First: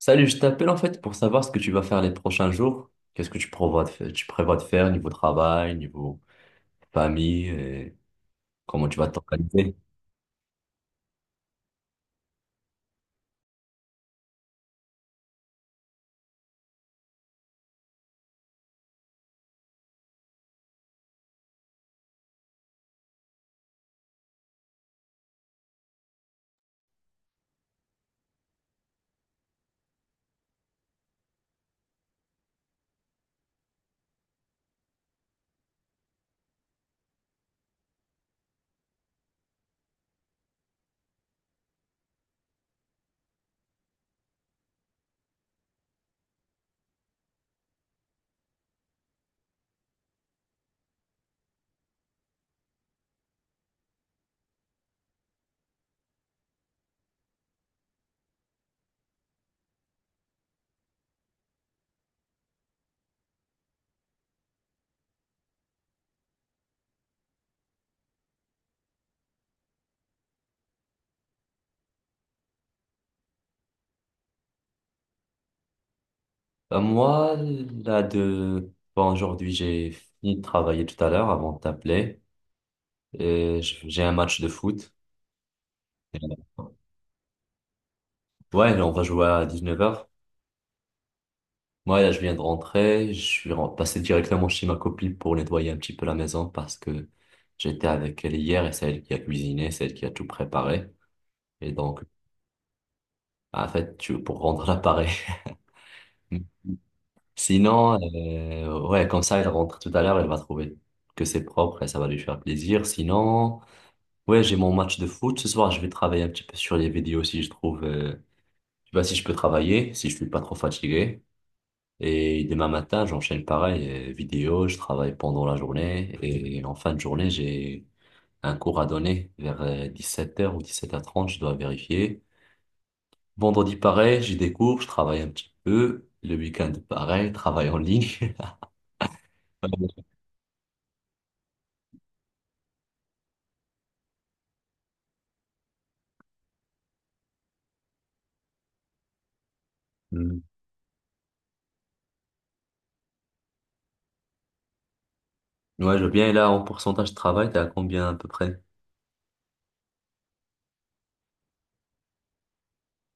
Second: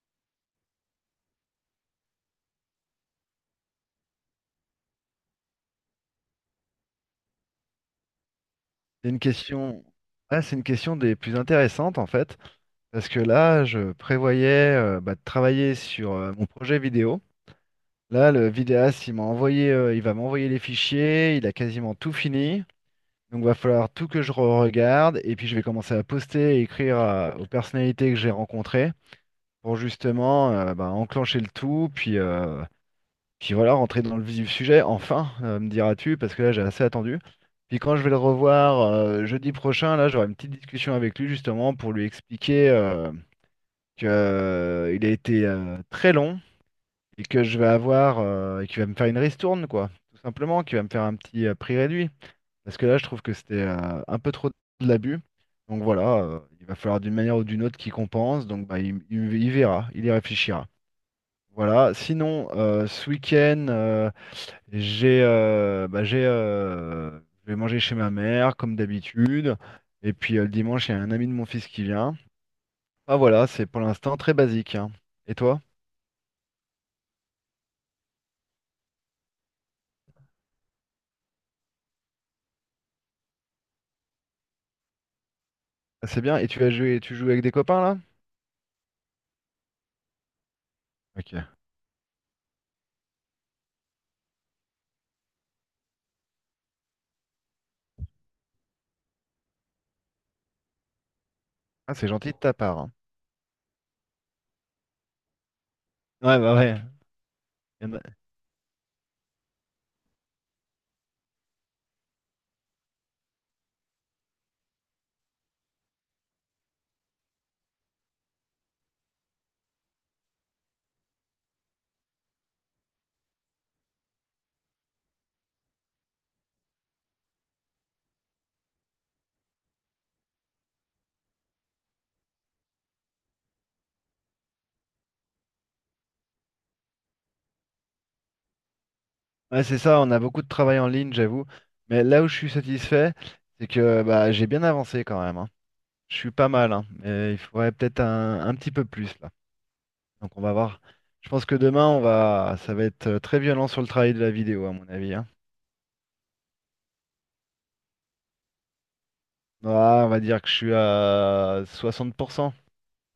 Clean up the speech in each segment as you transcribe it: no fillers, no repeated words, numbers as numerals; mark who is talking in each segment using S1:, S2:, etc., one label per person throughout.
S1: Salut, je t'appelle en fait pour savoir ce que tu vas faire les prochains jours. Qu'est-ce que tu prévois de faire, tu prévois de faire niveau travail, niveau famille et comment tu vas
S2: C'est une
S1: t'organiser?
S2: question, ah, c'est une question des plus intéressantes en fait, parce que là, je prévoyais de travailler sur mon projet vidéo. Là, le vidéaste, il va m'envoyer les fichiers, il a quasiment tout fini. Donc, va falloir tout que je regarde et puis je vais commencer à poster et écrire aux personnalités que j'ai rencontrées pour justement enclencher le tout, puis voilà, rentrer dans le vif du sujet, enfin, me diras-tu, parce que là j'ai assez attendu. Puis quand je vais le revoir jeudi prochain, là j'aurai une petite discussion avec lui justement pour lui expliquer que il a été très long et que je vais avoir et qu'il va me faire une ristourne quoi, tout simplement, qu'il va me faire un petit prix réduit. Parce que là je trouve que c'était un peu trop de l'abus. Donc voilà, il va falloir d'une manière ou d'une autre qu'il compense. Donc bah, il verra, il y réfléchira. Voilà. Sinon, ce week-end, j'ai bah, j'ai je vais manger chez ma mère comme d'habitude. Et puis le dimanche, il y a un ami de mon fils qui vient. Ah voilà, c'est pour l'instant très basique, hein. Et toi?
S1: Ben, moi, là de bon, aujourd'hui, j'ai fini de travailler tout à l'heure avant de t'appeler et j'ai un match de foot.
S2: Ah, c'est bien. Et tu joues avec des copains là?
S1: Ouais, là, on va jouer à 19 heures.
S2: Ok.
S1: Moi, là, je viens de rentrer, je suis passé directement chez ma copine pour nettoyer un petit peu la maison parce que j'étais avec elle hier et c'est elle qui a cuisiné, c'est elle qui a tout préparé. Et
S2: Ah,
S1: donc,
S2: c'est gentil de ta part, hein.
S1: ah, en fait, tu, pour rendre l'appareil.
S2: Ouais, bah ouais. y en
S1: Sinon,
S2: a-
S1: ouais, comme ça, elle rentre tout à l'heure, elle va trouver que c'est propre et ça va lui faire plaisir. Sinon, ouais, j'ai mon match de foot ce soir. Je vais travailler un petit peu sur les vidéos si je trouve, tu vois, si je peux travailler, si je suis pas trop fatigué. Et demain matin, j'enchaîne pareil, vidéo, je travaille pendant la journée et en fin de journée, j'ai un cours à donner vers 17 heures ou 17h30, je dois vérifier. Vendredi, pareil, j'y découvre, je travaille un petit peu. Le week-end, pareil, travail en ligne.
S2: Ouais, c'est ça, on a beaucoup de travail en ligne, j'avoue. Mais là où je suis satisfait, c'est que bah, j'ai bien avancé quand même, hein. Je suis pas mal, hein. Mais il faudrait peut-être un petit peu plus là. Donc
S1: Hmm.
S2: on va voir. Je pense que demain, ça va être très violent sur le travail de la vidéo, à mon avis, hein.
S1: Ouais, je veux bien. Et là, en pourcentage de travail, t'es à combien à peu près?
S2: Ah, on va dire que je suis à 60%.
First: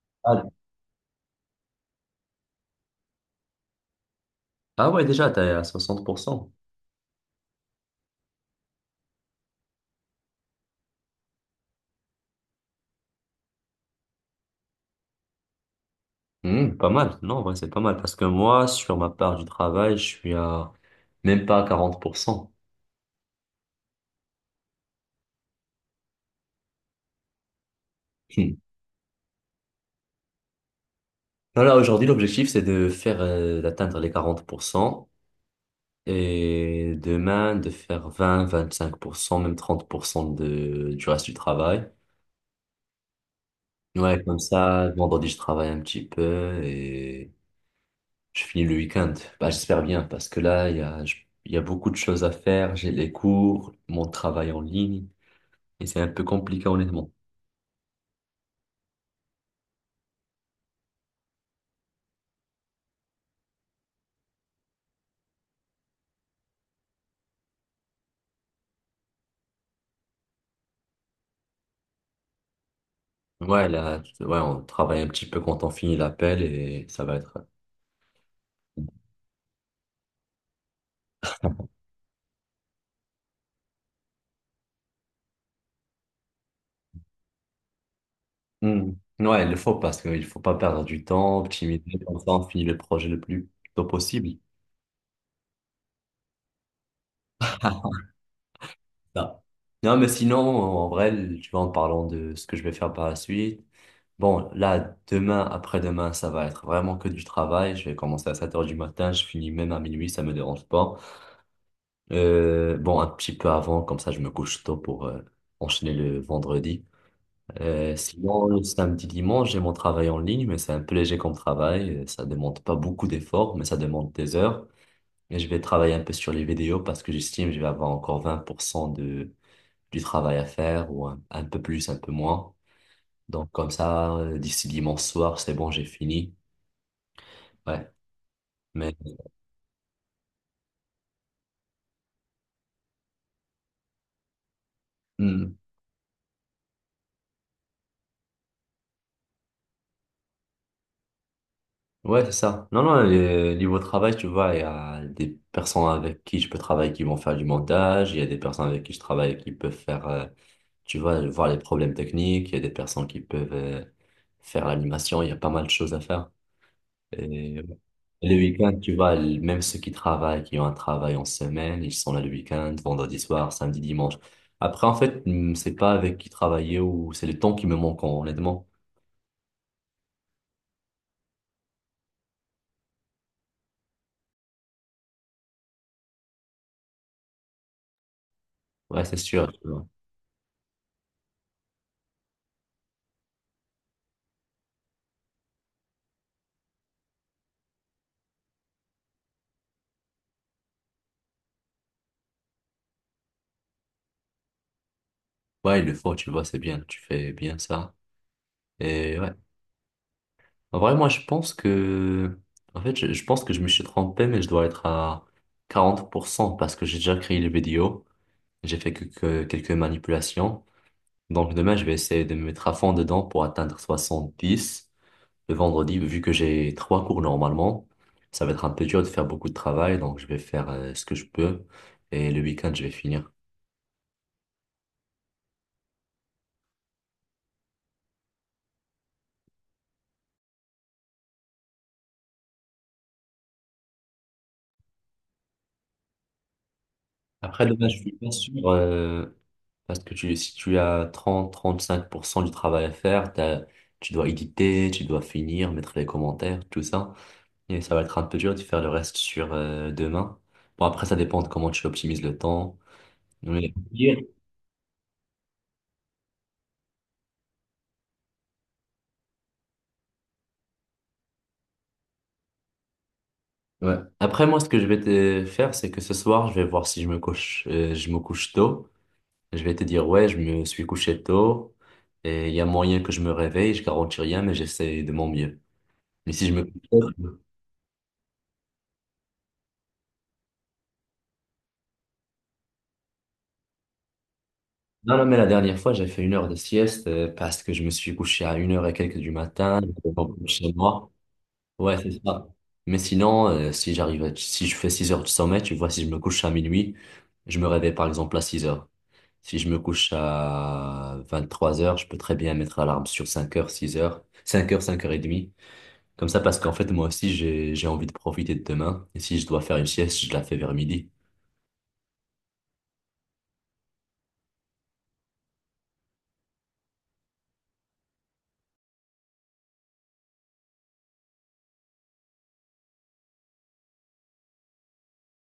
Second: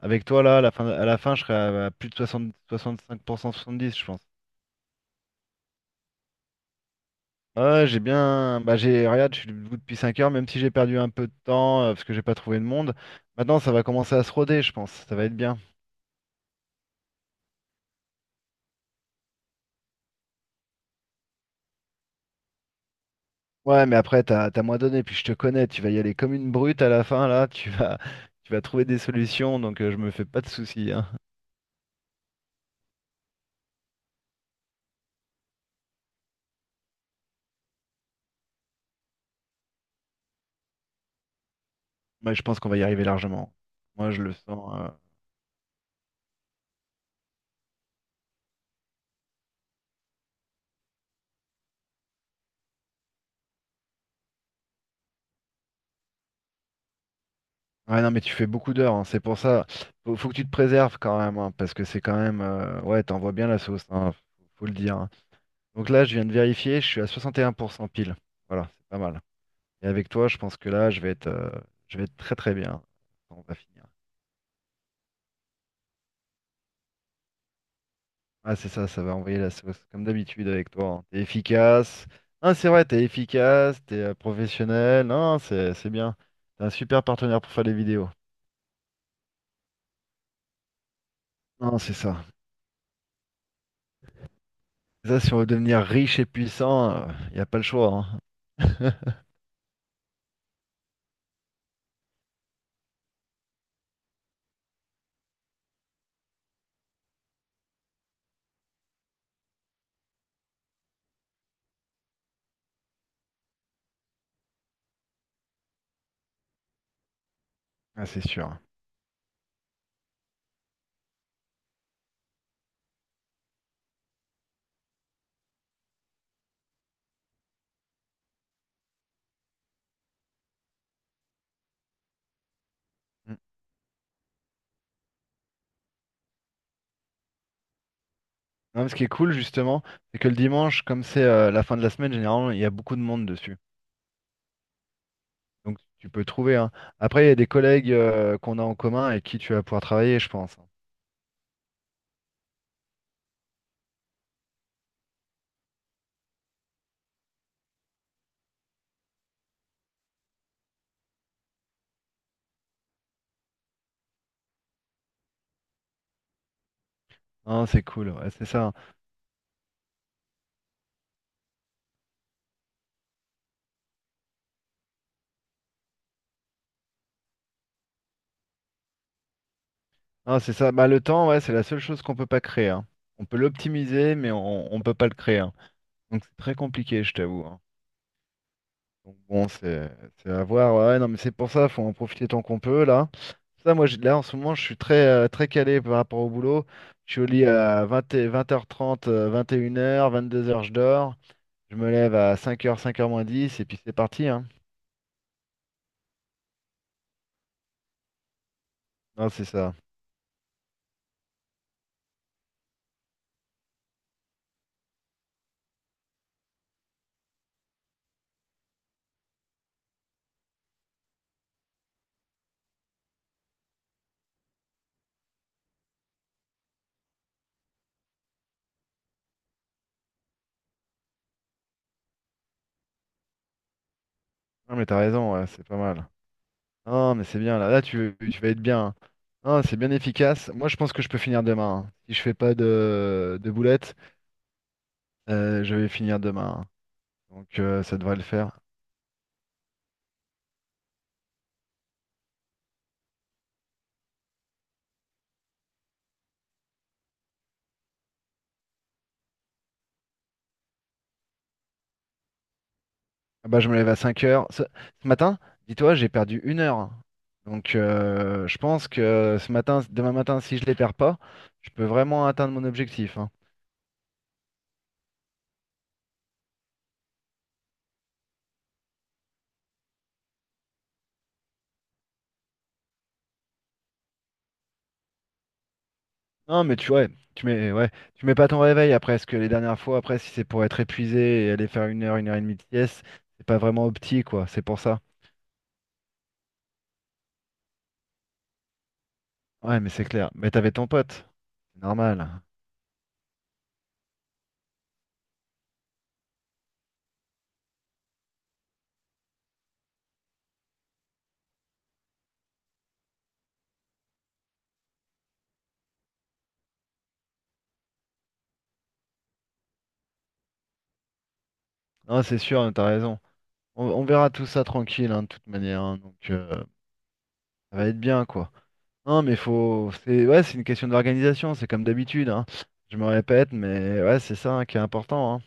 S2: Avec toi,
S1: Ah,
S2: là, à la fin, je serai à plus de 60, 65%, 70, je pense.
S1: ah ouais, déjà, t'es à 60%.
S2: Ouais, j'ai bien. Bah, j'ai. Regarde, je suis debout depuis 5h, même si j'ai perdu un peu de temps parce que j'ai pas trouvé de monde. Maintenant, ça va commencer à se roder, je pense. Ça va être bien.
S1: Hmm, pas mal. Non, en vrai, c'est pas mal. Parce que moi, sur ma part du travail, je suis à même pas à 40%.
S2: Ouais, mais après, t'as moins donné, puis je te connais. Tu vas y aller comme une brute à la fin, là. Tu vas, tu
S1: Hmm.
S2: vas trouver des solutions, donc je me fais pas de soucis, hein.
S1: Non, là, aujourd'hui, l'objectif, c'est de faire, d'atteindre les 40% et demain, de faire 20, 25%, même 30% de, du reste du travail.
S2: Moi, je pense qu'on va y arriver largement. Moi, je
S1: Ouais,
S2: le
S1: comme
S2: sens.
S1: ça, vendredi, je travaille un petit peu et je finis le week-end. Bah, j'espère bien parce que là, il y a, il y a beaucoup de choses à faire. J'ai les cours, mon travail en ligne et c'est un peu compliqué, honnêtement.
S2: Ouais, non, mais tu fais beaucoup d'heures, hein. C'est pour ça. Faut que tu te préserves quand même, hein, parce que c'est quand même. Ouais, t'envoies bien la sauce, hein. Faut le dire, hein. Donc là, je viens de vérifier. Je suis à 61% pile. Voilà, c'est pas mal. Et avec toi, je pense que là, je vais être très très bien. On va
S1: Ouais,
S2: finir.
S1: là, ouais, on travaille un petit peu quand on finit l'appel et ça va être.
S2: Ah, c'est ça. Ça va envoyer la sauce, comme d'habitude avec toi, hein. T'es efficace. Ah, c'est vrai. T'es efficace. T'es professionnel. Non, c'est bien. T'es un super partenaire pour faire des vidéos.
S1: Hmm. Ouais, il le faut parce qu'il faut pas perdre du temps,
S2: Non,
S1: optimiser,
S2: c'est ça.
S1: comme ça, on finit le projet le plus tôt possible.
S2: Ça, si on veut devenir riche et puissant, il n'y a pas le choix, hein.
S1: Là. Non, mais sinon, en vrai, tu vois, en parlant de ce que je vais faire par la suite. Bon, là, demain, après-demain, ça va être vraiment que du travail. Je vais commencer à 7 heures du matin, je finis même à minuit, ça me dérange pas. Bon, un petit peu avant, comme ça, je me couche tôt pour enchaîner le vendredi.
S2: Ah, c'est
S1: Sinon,
S2: sûr.
S1: le samedi, dimanche, j'ai mon travail en ligne, mais c'est un peu léger comme travail. Ça demande pas beaucoup d'efforts, mais ça demande des heures. Et je vais travailler un peu sur les vidéos parce que j'estime que je vais avoir encore 20% de, du travail à faire, ou un peu plus, un peu moins.
S2: Mm.
S1: Donc comme ça, d'ici dimanche soir, c'est bon, j'ai fini. Ouais,
S2: Non, mais
S1: mais
S2: ce qui est cool, justement, c'est que le dimanche, comme c'est la fin de la semaine, généralement, il y a beaucoup de monde dessus.
S1: hmm,
S2: Donc, tu peux trouver, hein. Après, il y a des collègues qu'on a en commun et qui tu vas pouvoir travailler, je pense, hein.
S1: ouais, c'est ça. Non, non, niveau travail, tu vois, il y a des personnes avec qui je peux travailler qui vont faire du montage, il y a des personnes avec qui je travaille qui peuvent faire, tu vois, voir les problèmes techniques, il y a des personnes qui peuvent faire l'animation, il y a pas mal de choses à faire. Et
S2: Non, c'est cool. Ouais,
S1: le
S2: c'est ça, hein.
S1: week-end, tu vois, même ceux qui travaillent, qui ont un travail en semaine, ils sont là le week-end, vendredi soir, samedi, dimanche. Après, en fait, c'est pas avec qui travailler ou c'est le temps qui me manque, honnêtement.
S2: Non, c'est ça. Bah, le temps, ouais, c'est la seule chose qu'on peut pas créer, hein. On peut l'optimiser, mais on ne peut pas le créer, hein. Donc, c'est très compliqué, je t'avoue, hein.
S1: Ouais,
S2: Donc
S1: c'est
S2: bon,
S1: sûr.
S2: c'est à voir. Ouais, non, mais c'est pour ça, faut en profiter tant qu'on peut là. Ça, moi, là en ce moment, je suis très très calé par rapport au boulot. Je suis au lit à 20h, 20h30, 21h, 22h, je dors. Je me lève à 5h, 5h moins 10 et puis c'est parti, hein.
S1: Ouais, il le faut, tu vois, c'est bien, tu fais bien ça. Et
S2: Non,
S1: ouais.
S2: c'est ça.
S1: En vrai, moi, je pense que, en fait, je pense que je me suis trompé, mais je dois être à 40% parce que j'ai déjà créé les vidéos. J'ai fait que quelques manipulations. Donc, demain, je vais essayer de me mettre à fond dedans pour atteindre 70. Le vendredi, vu que j'ai trois cours normalement, ça va être un peu dur de faire beaucoup de travail, donc je vais faire ce que je peux. Et le week-end, je vais finir.
S2: Non, mais t'as raison, ouais, c'est pas mal. Non, mais c'est bien là. Là, tu vas être bien, hein. Non, c'est bien efficace. Moi, je pense que je peux finir demain, hein. Si je fais pas de boulettes, je vais finir demain, hein. Donc
S1: Après, demain,
S2: ça
S1: je suis
S2: devrait le
S1: pas
S2: faire.
S1: sûr. Parce que tu, si tu as 30-35% du travail à faire, tu dois éditer, tu dois finir, mettre les commentaires, tout ça. Et ça va être un peu dur de faire le reste sur demain. Bon, après, ça dépend de comment tu optimises le temps.
S2: Ah bah, je
S1: Mais-
S2: me lève à 5h. Ce matin, dis-toi, j'ai perdu 1h. Donc je pense que ce matin, demain matin, si je les perds pas, je peux vraiment atteindre mon objectif, hein.
S1: Ouais. Après, moi, ce que je vais te faire, c'est que ce soir, je vais voir si je me couche, je me couche tôt. Je vais te dire, ouais, je me suis couché tôt. Et il y a moyen que je me réveille, je garantis rien, mais j'essaie de mon mieux. Mais si je
S2: Non,
S1: me
S2: mais
S1: couche
S2: tu
S1: tôt.
S2: ouais, ouais, tu mets pas ton réveil après, parce que les dernières fois, après, si c'est pour être épuisé et aller faire une heure et demie de sieste, c'est pas vraiment opti, quoi. C'est pour ça.
S1: Non, non, mais la dernière fois, j'ai fait une heure de sieste parce que je me suis couché à une heure et quelques du matin,
S2: Ouais, mais c'est
S1: j'étais pas
S2: clair. Mais t'avais
S1: chez
S2: ton
S1: moi.
S2: pote. C'est
S1: Ouais, c'est
S2: normal.
S1: ça. Mais sinon, si j'arrive à- si je fais 6 heures de sommeil, tu vois, si je me couche à minuit, je me réveille par exemple à 6 heures. Si je me couche à 23 heures, je peux très bien mettre l'alarme sur 5 heures, 6 heures, 5 heures, 5 heures et demie. Comme ça, parce qu'en fait, moi aussi, j'ai envie de profiter de demain. Et si je dois faire une sieste, je la fais vers midi.
S2: Non, c'est sûr, t'as raison. On verra tout ça tranquille, hein, de toute manière, hein, donc, ça va être bien, quoi. Non, mais faut. C'est ouais, c'est une question d'organisation, c'est comme d'habitude, hein. Je me répète, mais ouais, c'est ça, hein, qui est important, hein.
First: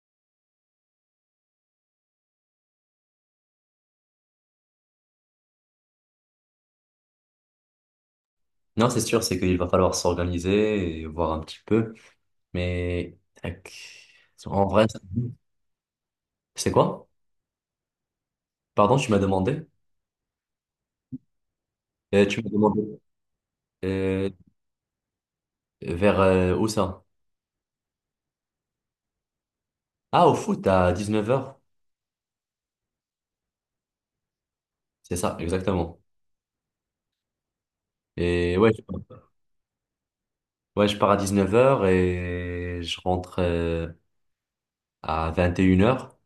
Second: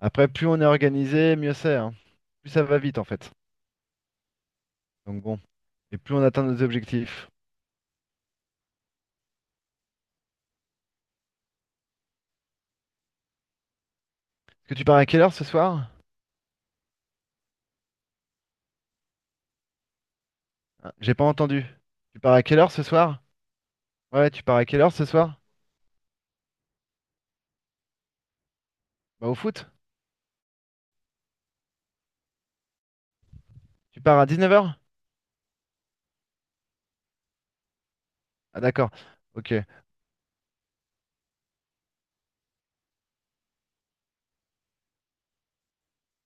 S2: Après, plus on est organisé, mieux c'est, hein. Plus ça va vite, en fait. Donc bon. Et plus on atteint nos objectifs.
S1: Non, c'est sûr, c'est qu'il va falloir s'organiser et voir un petit peu. Mais tac. En
S2: Est-ce que tu
S1: vrai,
S2: pars à quelle heure ce soir?
S1: c'est quoi? Pardon, tu m'as demandé?
S2: Ah, j'ai pas entendu. Tu
S1: Euh,
S2: pars
S1: tu
S2: à
S1: m'as
S2: quelle heure
S1: demandé
S2: ce soir?
S1: euh,
S2: Ouais, tu pars à quelle heure ce soir?
S1: vers où ça?
S2: Bah au foot?
S1: Ah, au foot à 19 heures.
S2: Tu pars à 19h?
S1: C'est ça, exactement. Et
S2: Ah
S1: ouais,
S2: d'accord. Ok.
S1: ouais, je pars à 19 heures et je rentre à 21 heures.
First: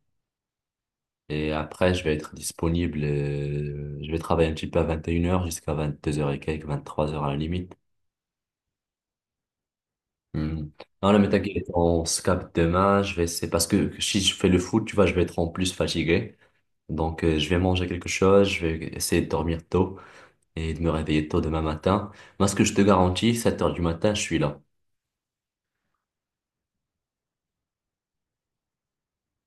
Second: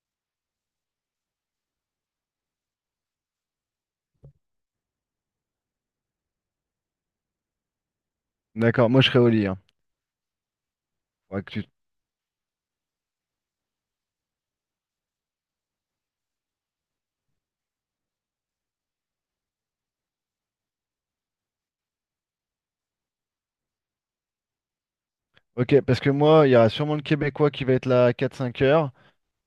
S1: Et après, je vais être disponible. Je vais travailler un petit peu à 21 heures jusqu'à 22 heures et quelques, 23 heures à la limite.
S2: D'accord, moi je serai au lit, hein.
S1: Hmm. Non, non, mais
S2: Faudra que
S1: t'inquiète,
S2: tu.
S1: on se capte demain. Je vais, c'est parce que si je fais le foot, tu vois, je vais être en plus fatigué. Donc, je vais manger quelque chose, je vais essayer de dormir tôt et de me réveiller tôt demain matin. Moi, ce que je te garantis, 7 heures du matin, je suis là.
S2: Ok, parce que moi, il y aura sûrement le Québécois qui va être là à 4, 5h.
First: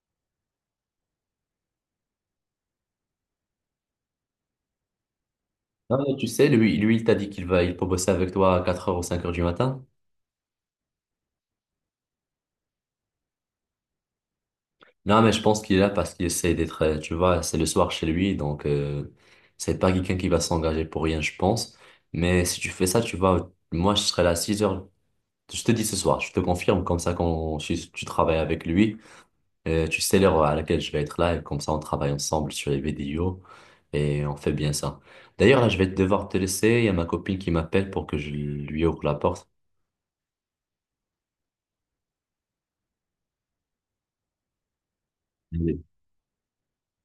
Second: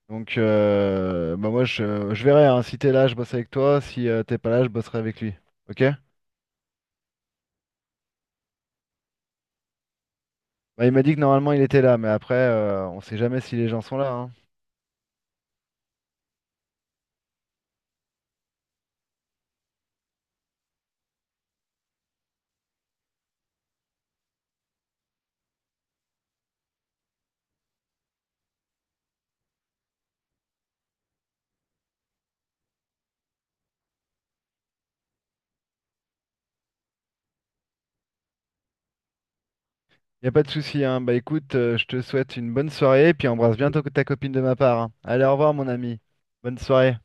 S2: Donc, bah moi, je verrai, hein. Si t'es là, je bosse avec toi. Si t'es pas là, je bosserai avec lui. Ok?
S1: Non, mais tu sais, lui, il t'a dit qu'il va, il peut bosser avec toi à 4 heures ou 5 heures du matin.
S2: Bah, il m'a dit que normalement, il était là. Mais après, on sait jamais si les gens sont là. Hein.
S1: Non, mais je pense qu'il est là parce qu'il essaie d'être, tu vois, c'est le soir chez lui, donc, c'est pas quelqu'un qui va s'engager pour rien, je pense. Mais si tu fais ça, tu vois, moi, je serai là à 6h. Je te dis ce soir, je te confirme, comme ça quand tu travailles avec lui, tu sais l'heure à laquelle je vais être là, et comme ça on travaille ensemble sur les vidéos, et on fait bien ça. D'ailleurs, là, je vais devoir te laisser, il y a ma copine qui m'appelle pour que je lui ouvre la porte.
S2: Y a pas de souci. Hein. Bah écoute, je te souhaite une bonne soirée. Puis embrasse bien ta copine de ma part, hein. Allez, au revoir, mon ami. Bonne soirée.